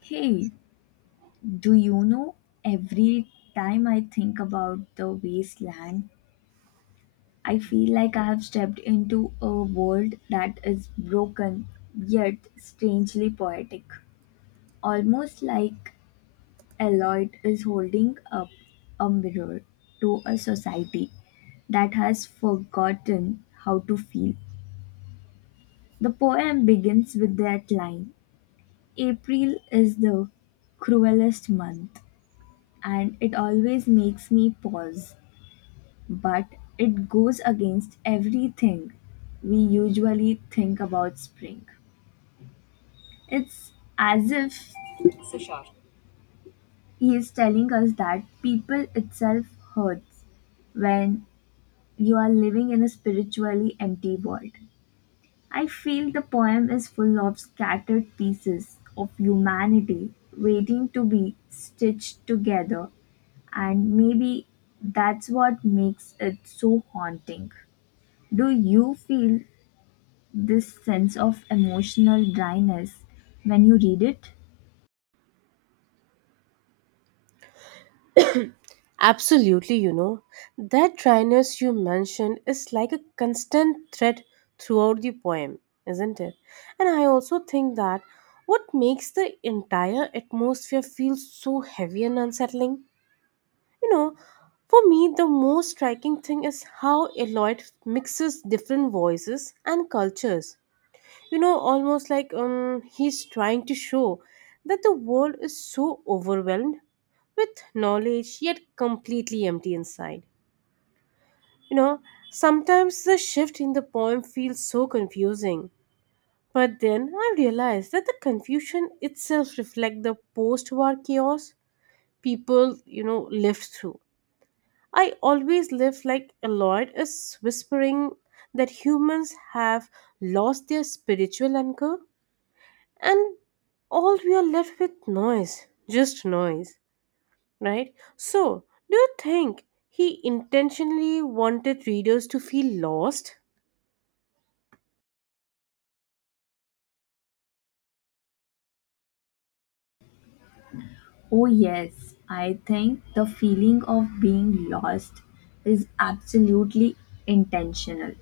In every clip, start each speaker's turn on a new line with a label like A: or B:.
A: Hey, do you know every time I think about the wasteland, I feel like I have stepped into a world that is broken yet strangely poetic. Almost like Eloyd is holding up a mirror to a society that has forgotten how to feel. The poem begins with that line April is the cruelest month and it always makes me pause. But it goes against everything we usually think about spring. It's as if he is telling us that people itself hurts when you are living in a spiritually empty world. I feel the poem is full of scattered pieces of humanity waiting to be stitched together, and maybe that's what makes it so haunting. Do you feel this sense of emotional dryness when you read it?
B: Absolutely, you know, that dryness you mentioned is like a constant thread throughout the poem, isn't it? And I also think that what makes the entire atmosphere feel so heavy and unsettling, you know, for me, the most striking thing is how Eloyd mixes different voices and cultures. You know, almost like he's trying to show that the world is so overwhelmed with knowledge yet completely empty inside, you know. Sometimes the shift in the poem feels so confusing, but then I realized that the confusion itself reflects the post-war chaos people, you know, lived through. I always live like Lloyd is whispering that humans have lost their spiritual anchor, and all we are left with noise, just noise, right? So, do you think he intentionally wanted readers to feel lost?
A: Oh, yes, I think the feeling of being lost is absolutely intentional.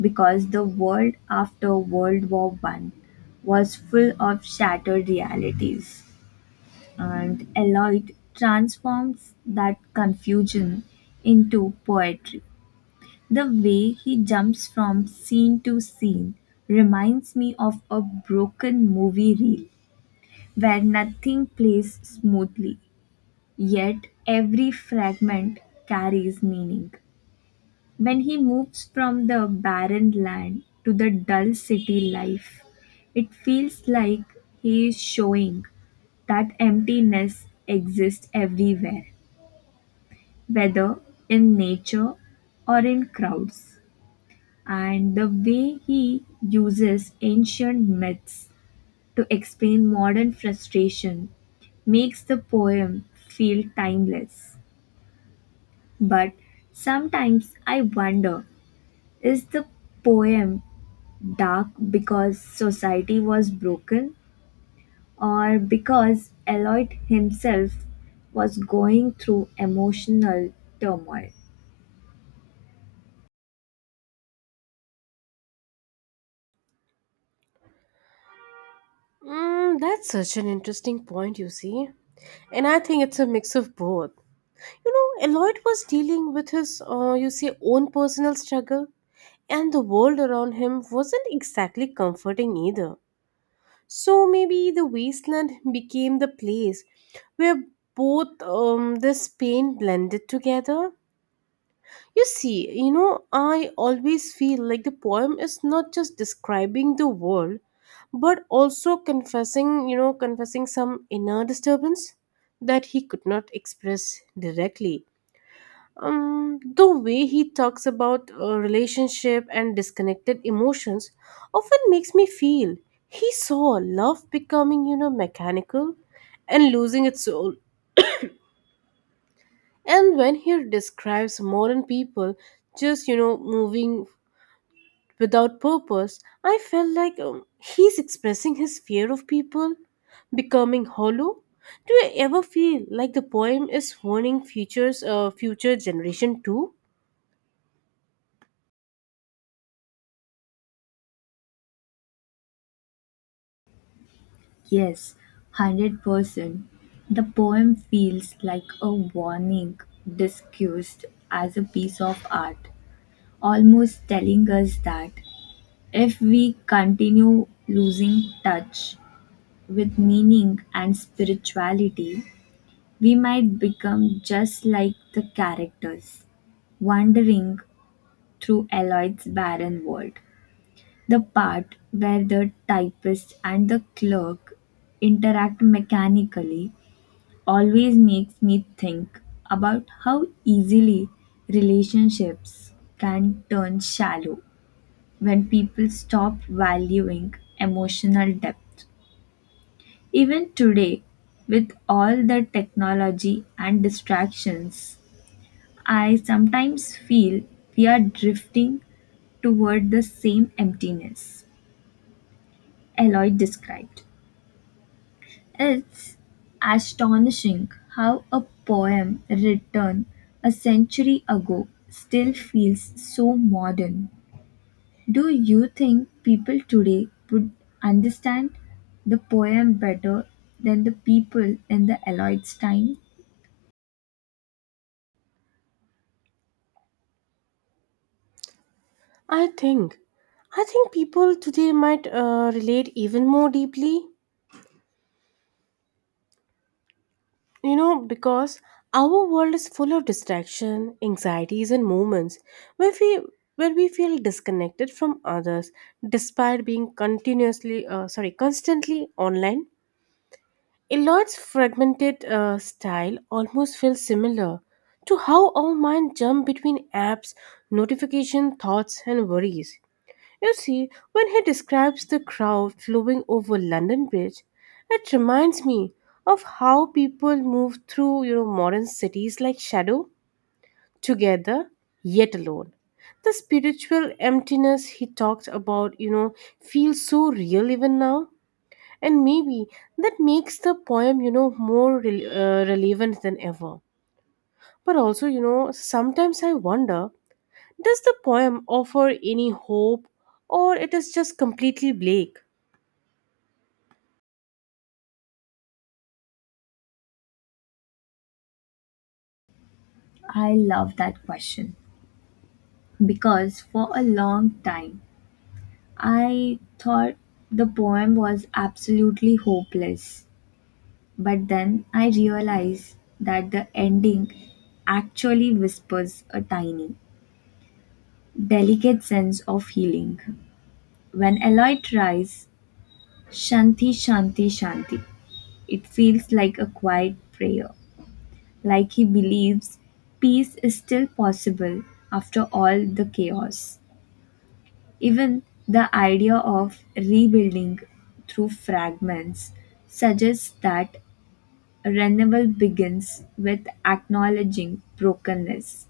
A: Because the world after World War One was full of shattered realities, and Eliot transforms that confusion into poetry. The way he jumps from scene to scene reminds me of a broken movie reel where nothing plays smoothly, yet every fragment carries meaning. When he moves from the barren land to the dull city life, it feels like he is showing that emptiness exists everywhere, whether in nature or in crowds. And the way he uses ancient myths to explain modern frustration makes the poem feel timeless. But sometimes I wonder, is the poem dark because society was broken or because Eloyd himself was going through emotional turmoil?
B: Mm, that's such an interesting point, you see, and I think it's a mix of both. You know, Eloyd was dealing with his you see own personal struggle, and the world around him wasn't exactly comforting either. So maybe the wasteland became the place where both this pain blended together. You see, you know, I always feel like the poem is not just describing the world, but also confessing, you know, confessing some inner disturbance that he could not express directly. The way he talks about relationship and disconnected emotions often makes me feel he saw love becoming, you know, mechanical and losing its soul. And when he describes modern people just, you know, moving without purpose, I felt like he's expressing his fear of people becoming hollow. Do you ever feel like the poem is warning futures, future generation too?
A: Yes, 100%. The poem feels like a warning disguised as a piece of art, almost telling us that if we continue losing touch with meaning and spirituality, we might become just like the characters, wandering through Eloy's barren world. The part where the typist and the clerk interact mechanically always makes me think about how easily relationships can turn shallow when people stop valuing emotional depth. Even today, with all the technology and distractions, I sometimes feel we are drifting toward the same emptiness Eloyd described. It's astonishing how a poem written a century ago still feels so modern. Do you think people today would understand the poem better than the people in the Eloyd's time?
B: I think, I think people today might relate even more deeply, you know, because our world is full of distraction, anxieties, and moments where we where we feel disconnected from others, despite being constantly online. Elod's fragmented style almost feels similar to how our mind jump between apps, notification, thoughts, and worries. You see, when he describes the crowd flowing over London Bridge, it reminds me of how people move through, you know, modern cities like shadow, together, yet alone. The spiritual emptiness he talked about, you know, feels so real even now. And maybe that makes the poem, you know, more relevant than ever. But also, you know, sometimes I wonder, does the poem offer any hope or it is just completely bleak?
A: I love that question because for a long time I thought the poem was absolutely hopeless, but then I realized that the ending actually whispers a tiny, delicate sense of healing. When Eloy tries Shanti Shanti Shanti, it feels like a quiet prayer, like he believes peace is still possible after all the chaos. Even the idea of rebuilding through fragments suggests that renewal begins with acknowledging brokenness.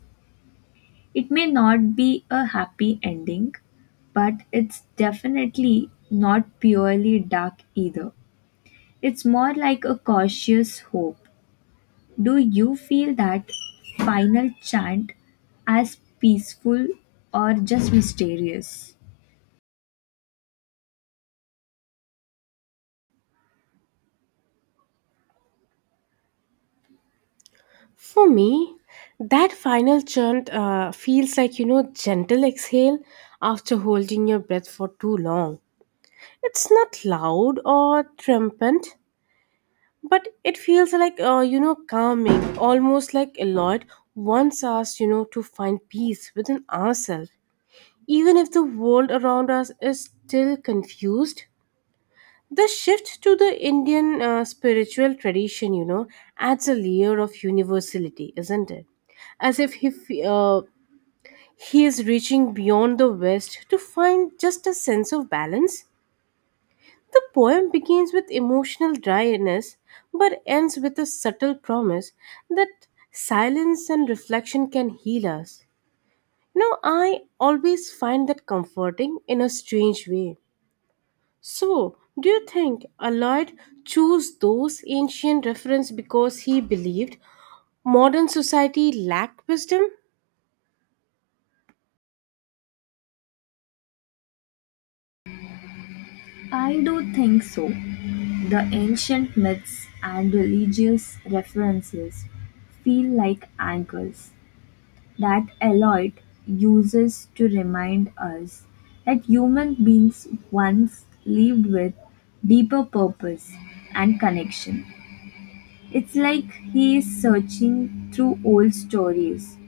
A: It may not be a happy ending, but it's definitely not purely dark either. It's more like a cautious hope. Do you feel that final chant as peaceful or just mysterious?
B: For me, that final chant feels like, you know, gentle exhale after holding your breath for too long. It's not loud or triumphant, but it feels like, you know, calming, almost like Lloyd once asked, you know, to find peace within ourselves. Even if the world around us is still confused, the shift to the Indian spiritual tradition, you know, adds a layer of universality, isn't it? As if he, f- He is reaching beyond the West to find just a sense of balance. The poem begins with emotional dryness but ends with a subtle promise that silence and reflection can heal us. You know, I always find that comforting in a strange way. So, do you think Alloyd chose those ancient references because he believed modern society lacked wisdom?
A: I do think so. The ancient myths and religious references feel like anchors that Eliot uses to remind us that human beings once lived with deeper purpose and connection. It's like he is searching through old stories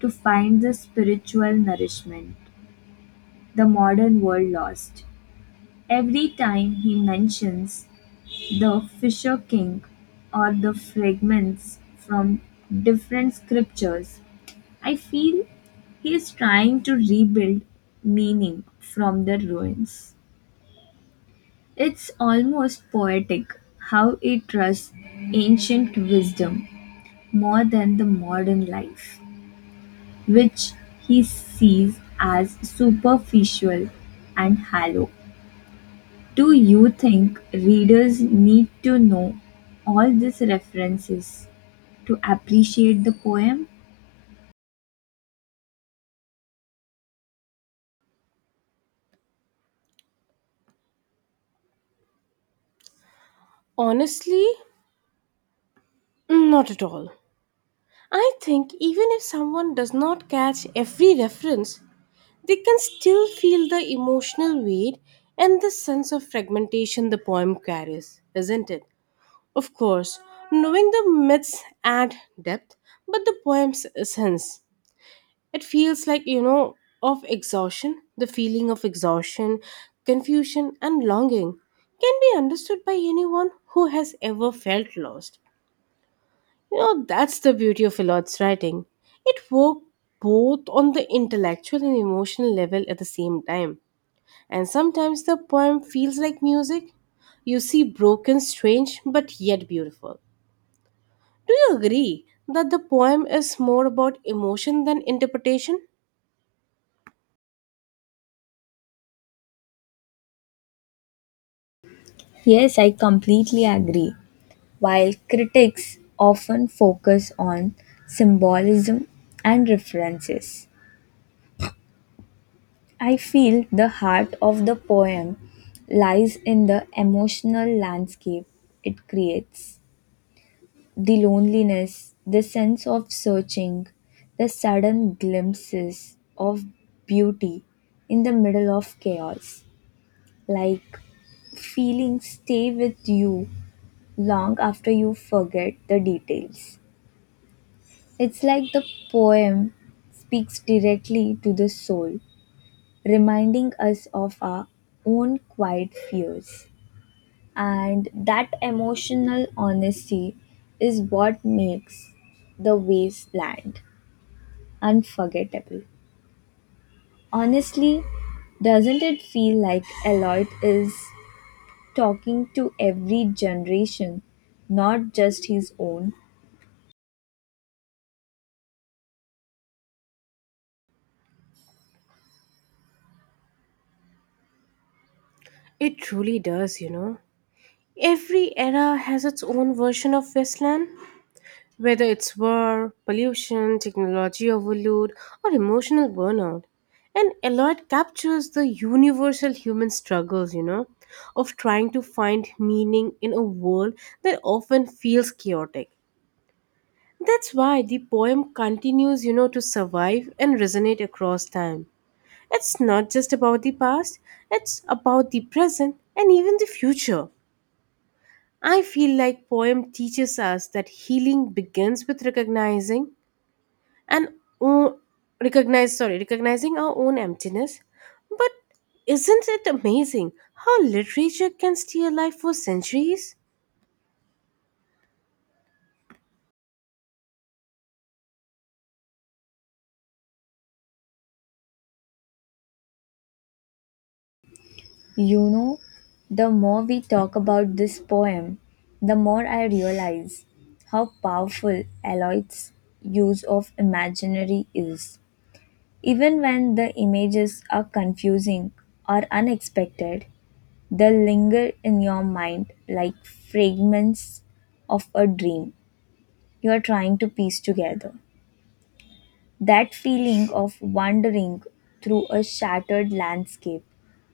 A: to find the spiritual nourishment the modern world lost. Every time he mentions the Fisher King, or the fragments from different scriptures, I feel he is trying to rebuild meaning from the ruins. It's almost poetic how he trusts ancient wisdom more than the modern life, which he sees as superficial and hollow. Do you think readers need to know all these references to appreciate the poem?
B: Honestly, not at all. I think even if someone does not catch every reference, they can still feel the emotional weight and the sense of fragmentation the poem carries, isn't it? Of course, knowing the myths add depth, but the poem's essence, it feels like, you know, of exhaustion the feeling of exhaustion, confusion and longing can be understood by anyone who has ever felt lost. You know, that's the beauty of Elod's writing. It worked both on the intellectual and emotional level at the same time, and sometimes the poem feels like music, you see, broken, strange, but yet beautiful. Do you agree that the poem is more about emotion than interpretation?
A: Yes, I completely agree. While critics often focus on symbolism and references, I feel the heart of the poem lies in the emotional landscape it creates. The loneliness, the sense of searching, the sudden glimpses of beauty in the middle of chaos, like feelings stay with you long after you forget the details. It's like the poem speaks directly to the soul, reminding us of our own quiet fears. And that emotional honesty is what makes the wasteland unforgettable. Honestly, doesn't it feel like Eloyd is talking to every generation, not just his own?
B: It truly does, you know. Every era has its own version of wasteland, whether it's war, pollution, technology overload, or emotional burnout. And Eloyd captures the universal human struggles, you know, of trying to find meaning in a world that often feels chaotic. That's why the poem continues, you know, to survive and resonate across time. It's not just about the past, it's about the present and even the future. I feel like poem teaches us that healing begins with recognizing and o- recognize sorry recognizing our own emptiness. But isn't it amazing how literature can stay alive for centuries?
A: You know, the more we talk about this poem, the more I realize how powerful Aloy's use of imaginary is. Even when the images are confusing or unexpected, they linger in your mind like fragments of a dream you are trying to piece together. That feeling of wandering through a shattered landscape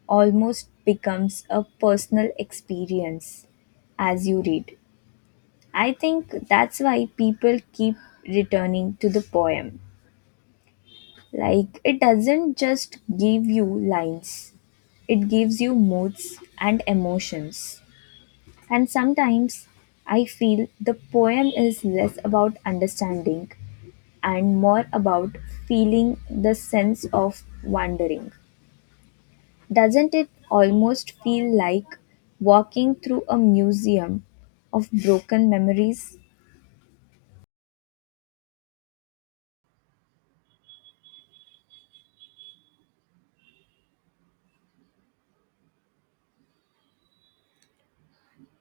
A: almost becomes a personal experience as you read. I think that's why people keep returning to the poem. Like, it doesn't just give you lines, it gives you moods and emotions. And sometimes I feel the poem is less about understanding and more about feeling the sense of wandering. Doesn't it almost feel like walking through a museum of broken memories?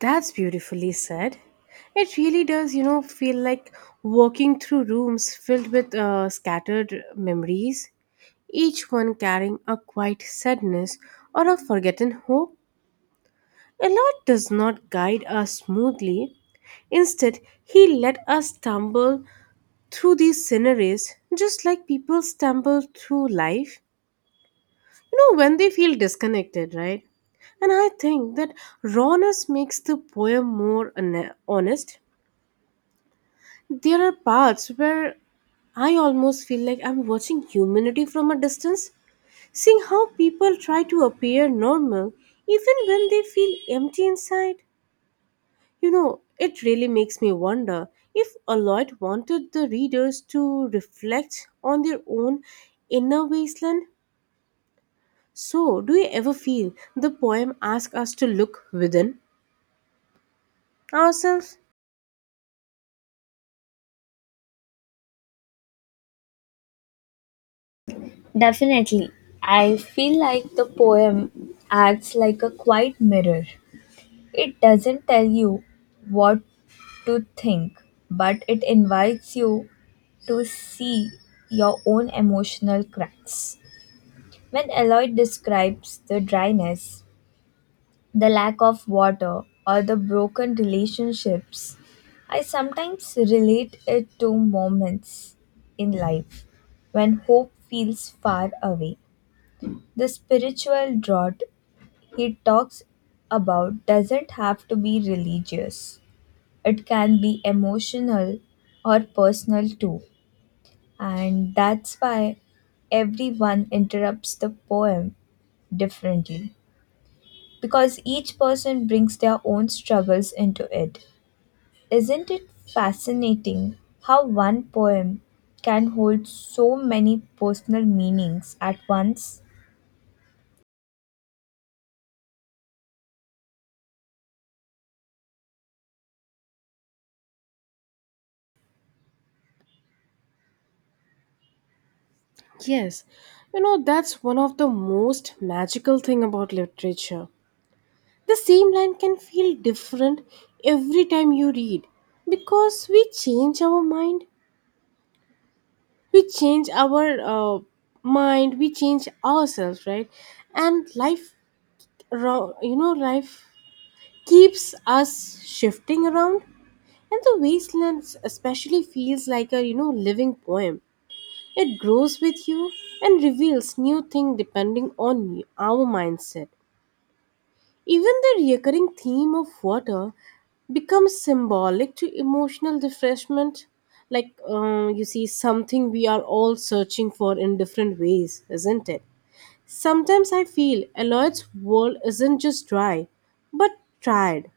B: That's beautifully said. It really does, you know, feel like walking through rooms filled with scattered memories, each one carrying a quiet sadness or a forgotten hope. A Lord does not guide us smoothly. Instead, he let us stumble through these sceneries just like people stumble through life. You know, when they feel disconnected, right? And I think that rawness makes the poem more honest. There are parts where I almost feel like I'm watching humanity from a distance, seeing how people try to appear normal even when they feel empty inside. You know, it really makes me wonder if Alloyd wanted the readers to reflect on their own inner wasteland. So, do you ever feel the poem asks us to look within ourselves?
A: Definitely. I feel like the poem acts like a quiet mirror. It doesn't tell you what to think, but it invites you to see your own emotional cracks. When Eloy describes the dryness, the lack of water, or the broken relationships, I sometimes relate it to moments in life when hope feels far away. The spiritual drought he talks about doesn't have to be religious. It can be emotional or personal too. And that's why everyone interrupts the poem differently, because each person brings their own struggles into it. Isn't it fascinating how one poem can hold so many personal meanings at once?
B: Yes, you know, that's one of the most magical thing about literature. The same line can feel different every time you read, because we change our mind, we change our uh, we change ourselves, right? And life, you know, life keeps us shifting around, and the wastelands especially feels like a, you know, living poem. It grows with you and reveals new thing depending on our mindset. Even the recurring theme of water becomes symbolic to emotional refreshment. Like, you see, something we are all searching for in different ways, isn't it? Sometimes I feel Eloy's world isn't just dry, but tried.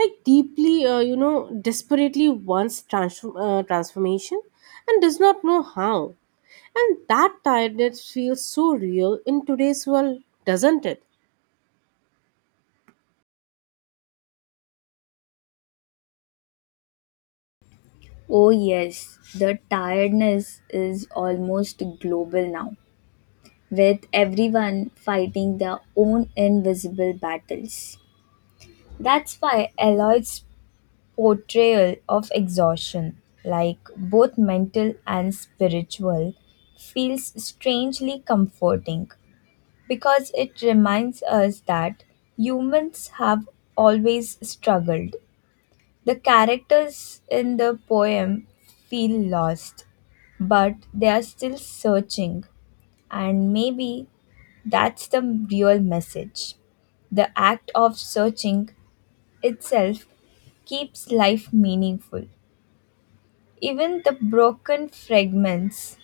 B: Like, deeply, you know, desperately wants transformation and does not know how. And that tiredness feels so real in today's world, doesn't it?
A: Oh, yes, the tiredness is almost global now, with everyone fighting their own invisible battles. That's why Eloy's portrayal of exhaustion, like both mental and spiritual, feels strangely comforting because it reminds us that humans have always struggled. The characters in the poem feel lost, but they are still searching, and maybe that's the real message. The act of searching itself keeps life meaningful. Even the broken fragments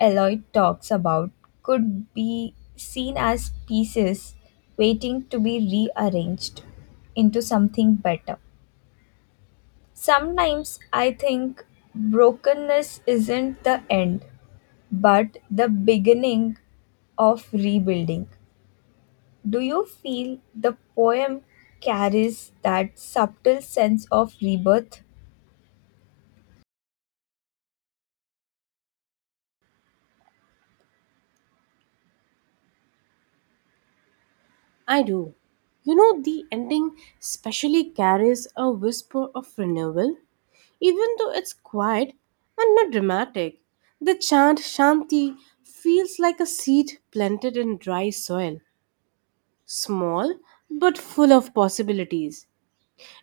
A: Eloy talks about could be seen as pieces waiting to be rearranged into something better. Sometimes I think brokenness isn't the end, but the beginning of rebuilding. Do you feel the poem carries that subtle sense of rebirth?
B: I do. You know, the ending specially carries a whisper of renewal, even though it's quiet and not dramatic. The chant Shanti feels like a seed planted in dry soil, small but full of possibilities.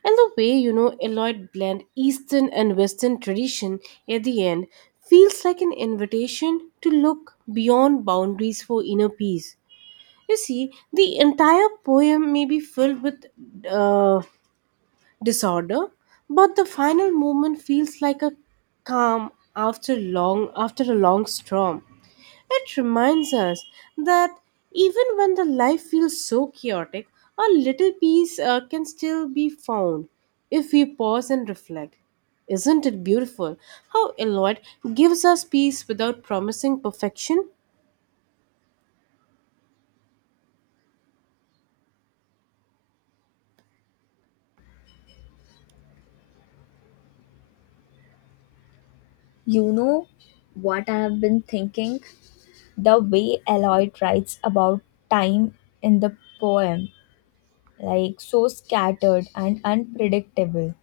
B: And the way, you know, Eloyd blend Eastern and Western tradition at the end feels like an invitation to look beyond boundaries for inner peace. You see, the entire poem may be filled with uh, disorder, but the final movement feels like a calm after a long storm. It reminds us that even when the life feels so chaotic, a little peace can still be found if we pause and reflect. Isn't it beautiful how Elliot gives us peace without promising perfection?
A: You know what I've been thinking? The way Eliot writes about time in the poem, like so scattered and unpredictable,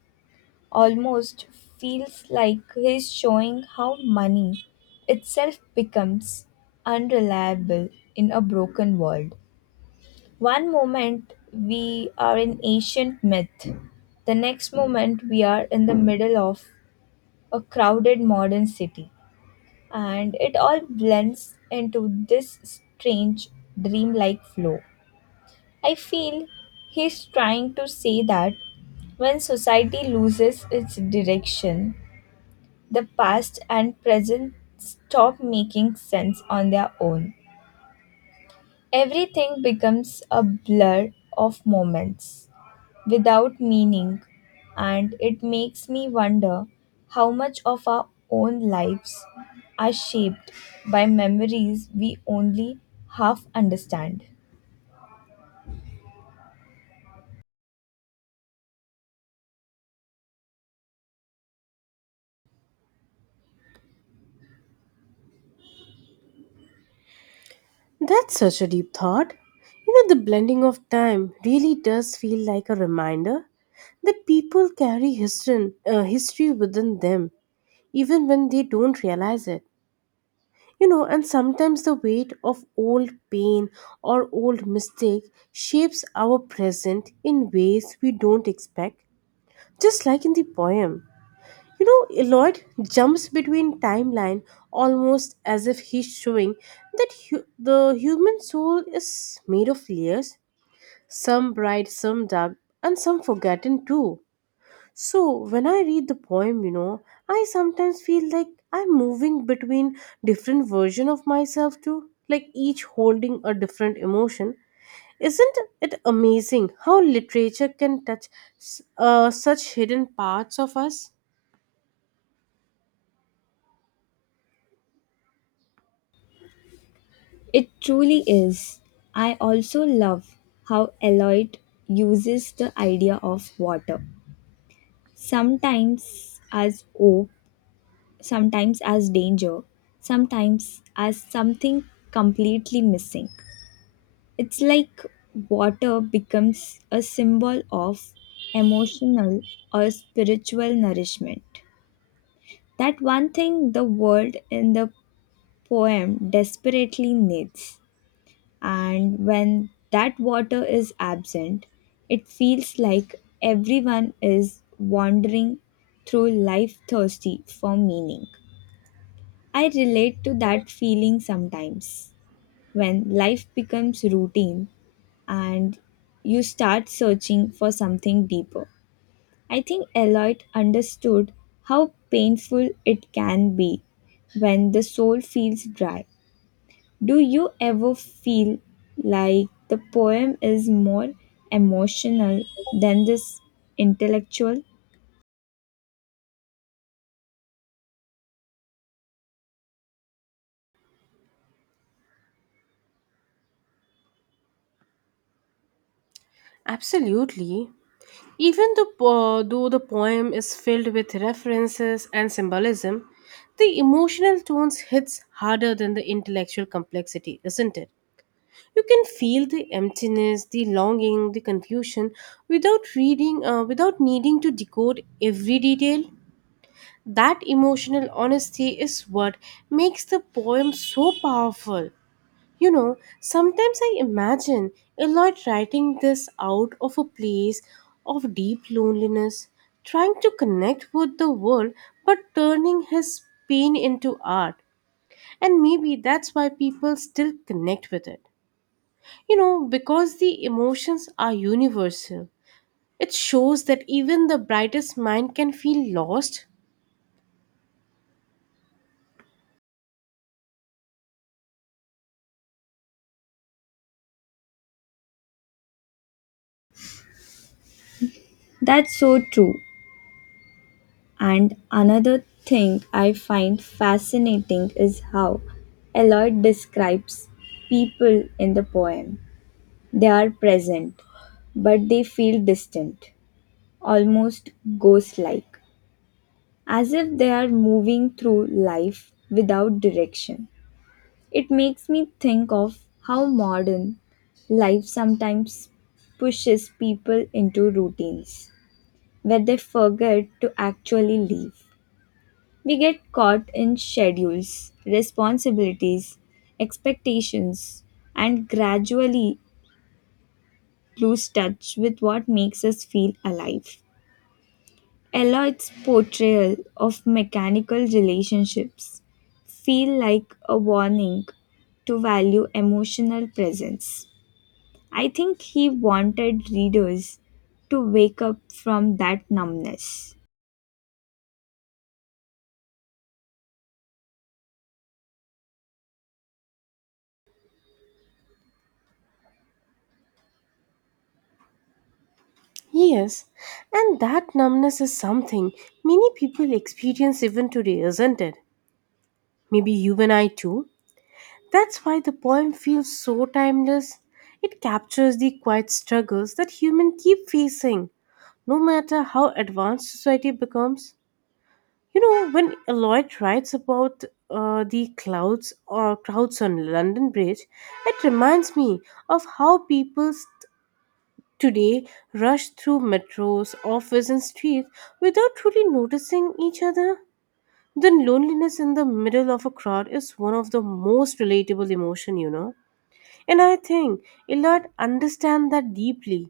A: almost feels like he's showing how money itself becomes unreliable in a broken world. One moment we are an ancient myth, the next moment we are in the middle of a crowded modern city, and it all blends into this strange dreamlike flow. I feel he's trying to say that when society loses its direction, the past and present stop making sense on their own. Everything becomes a blur of moments without meaning, and it makes me wonder how much of our own lives are shaped by memories we only half understand.
B: That's such a deep thought. You know, the blending of time really does feel like a reminder that people carry history within them, even when they don't realize it. You know, and sometimes the weight of old pain or old mistake shapes our present in ways we don't expect, just like in the poem. You know, Lloyd jumps between timeline almost as if he's showing that the human soul is made of layers, some bright, some dark, and some forgotten too. So when I read the poem, you know, I sometimes feel like I'm moving between different version of myself too, like each holding a different emotion. Isn't it amazing how literature can touch such hidden parts of us?
A: It truly is. I also love how Eloyd uses the idea of water. Sometimes as hope, sometimes as danger, sometimes as something completely missing. It's like water becomes a symbol of emotional or spiritual nourishment. That one thing the world in the poem desperately needs. And when that water is absent, it feels like everyone is wandering through life thirsty for meaning. I relate to that feeling sometimes when life becomes routine and you start searching for something deeper. I think Eliot understood how painful it can be when the soul feels dry. Do you ever feel like the poem is more emotional than this intellectual?
B: Absolutely. Even though the poem is filled with references and symbolism, the emotional tones hits harder than the intellectual complexity, isn't it? You can feel the emptiness, the longing, the confusion without without needing to decode every detail. That emotional honesty is what makes the poem so powerful. You know, sometimes I imagine Eloyd writing this out of a place of deep loneliness, trying to connect with the world but turning his pain into art. And maybe that's why people still connect with it. You know, because the emotions are universal. It shows that even the brightest mind can feel lost.
A: That's so true. And another thing I find fascinating is how Eliot describes people in the poem. They are present, but they feel distant, almost ghost like, as if they are moving through life without direction. It makes me think of how modern life sometimes pushes people into routines where they forget to actually live. We get caught in schedules, responsibilities, expectations, and gradually lose touch with what makes us feel alive. Eliot's portrayal of mechanical relationships feel like a warning to value emotional presence. I think he wanted readers to wake up from that numbness.
B: Yes, and that numbness is something many people experience even today, isn't it? Maybe you and I too. That's why the poem feels so timeless. It captures the quiet struggles that humans keep facing, no matter how advanced society becomes. You know, when Lloyd writes about the clouds or crowds on London Bridge, it reminds me of how people today rush through metros, office, and streets without truly noticing each other. Then loneliness in the middle of a crowd is one of the most relatable emotion, you know. And I think Illard understands that deeply.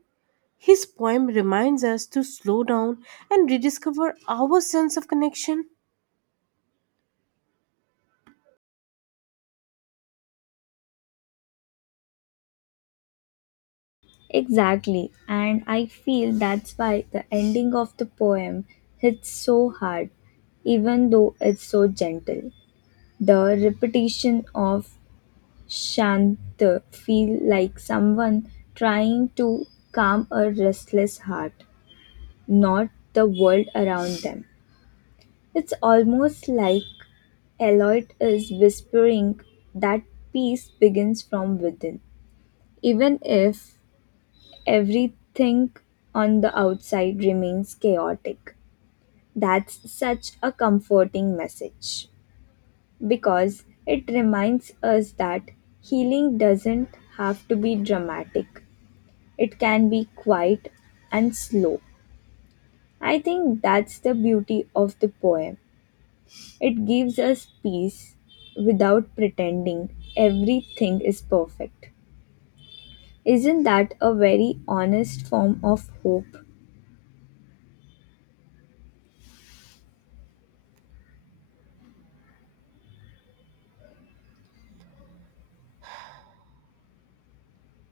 B: His poem reminds us to slow down and rediscover our sense of connection.
A: Exactly, and I feel that's why the ending of the poem hits so hard, even though it's so gentle. The repetition of Shantha feel like someone trying to calm a restless heart, not the world around them. It's almost like Eloyd is whispering that peace begins from within. Even if everything on the outside remains chaotic, that's such a comforting message because it reminds us that healing doesn't have to be dramatic. It can be quiet and slow. I think that's the beauty of the poem. It gives us peace without pretending everything is perfect. Isn't that a very honest form of hope?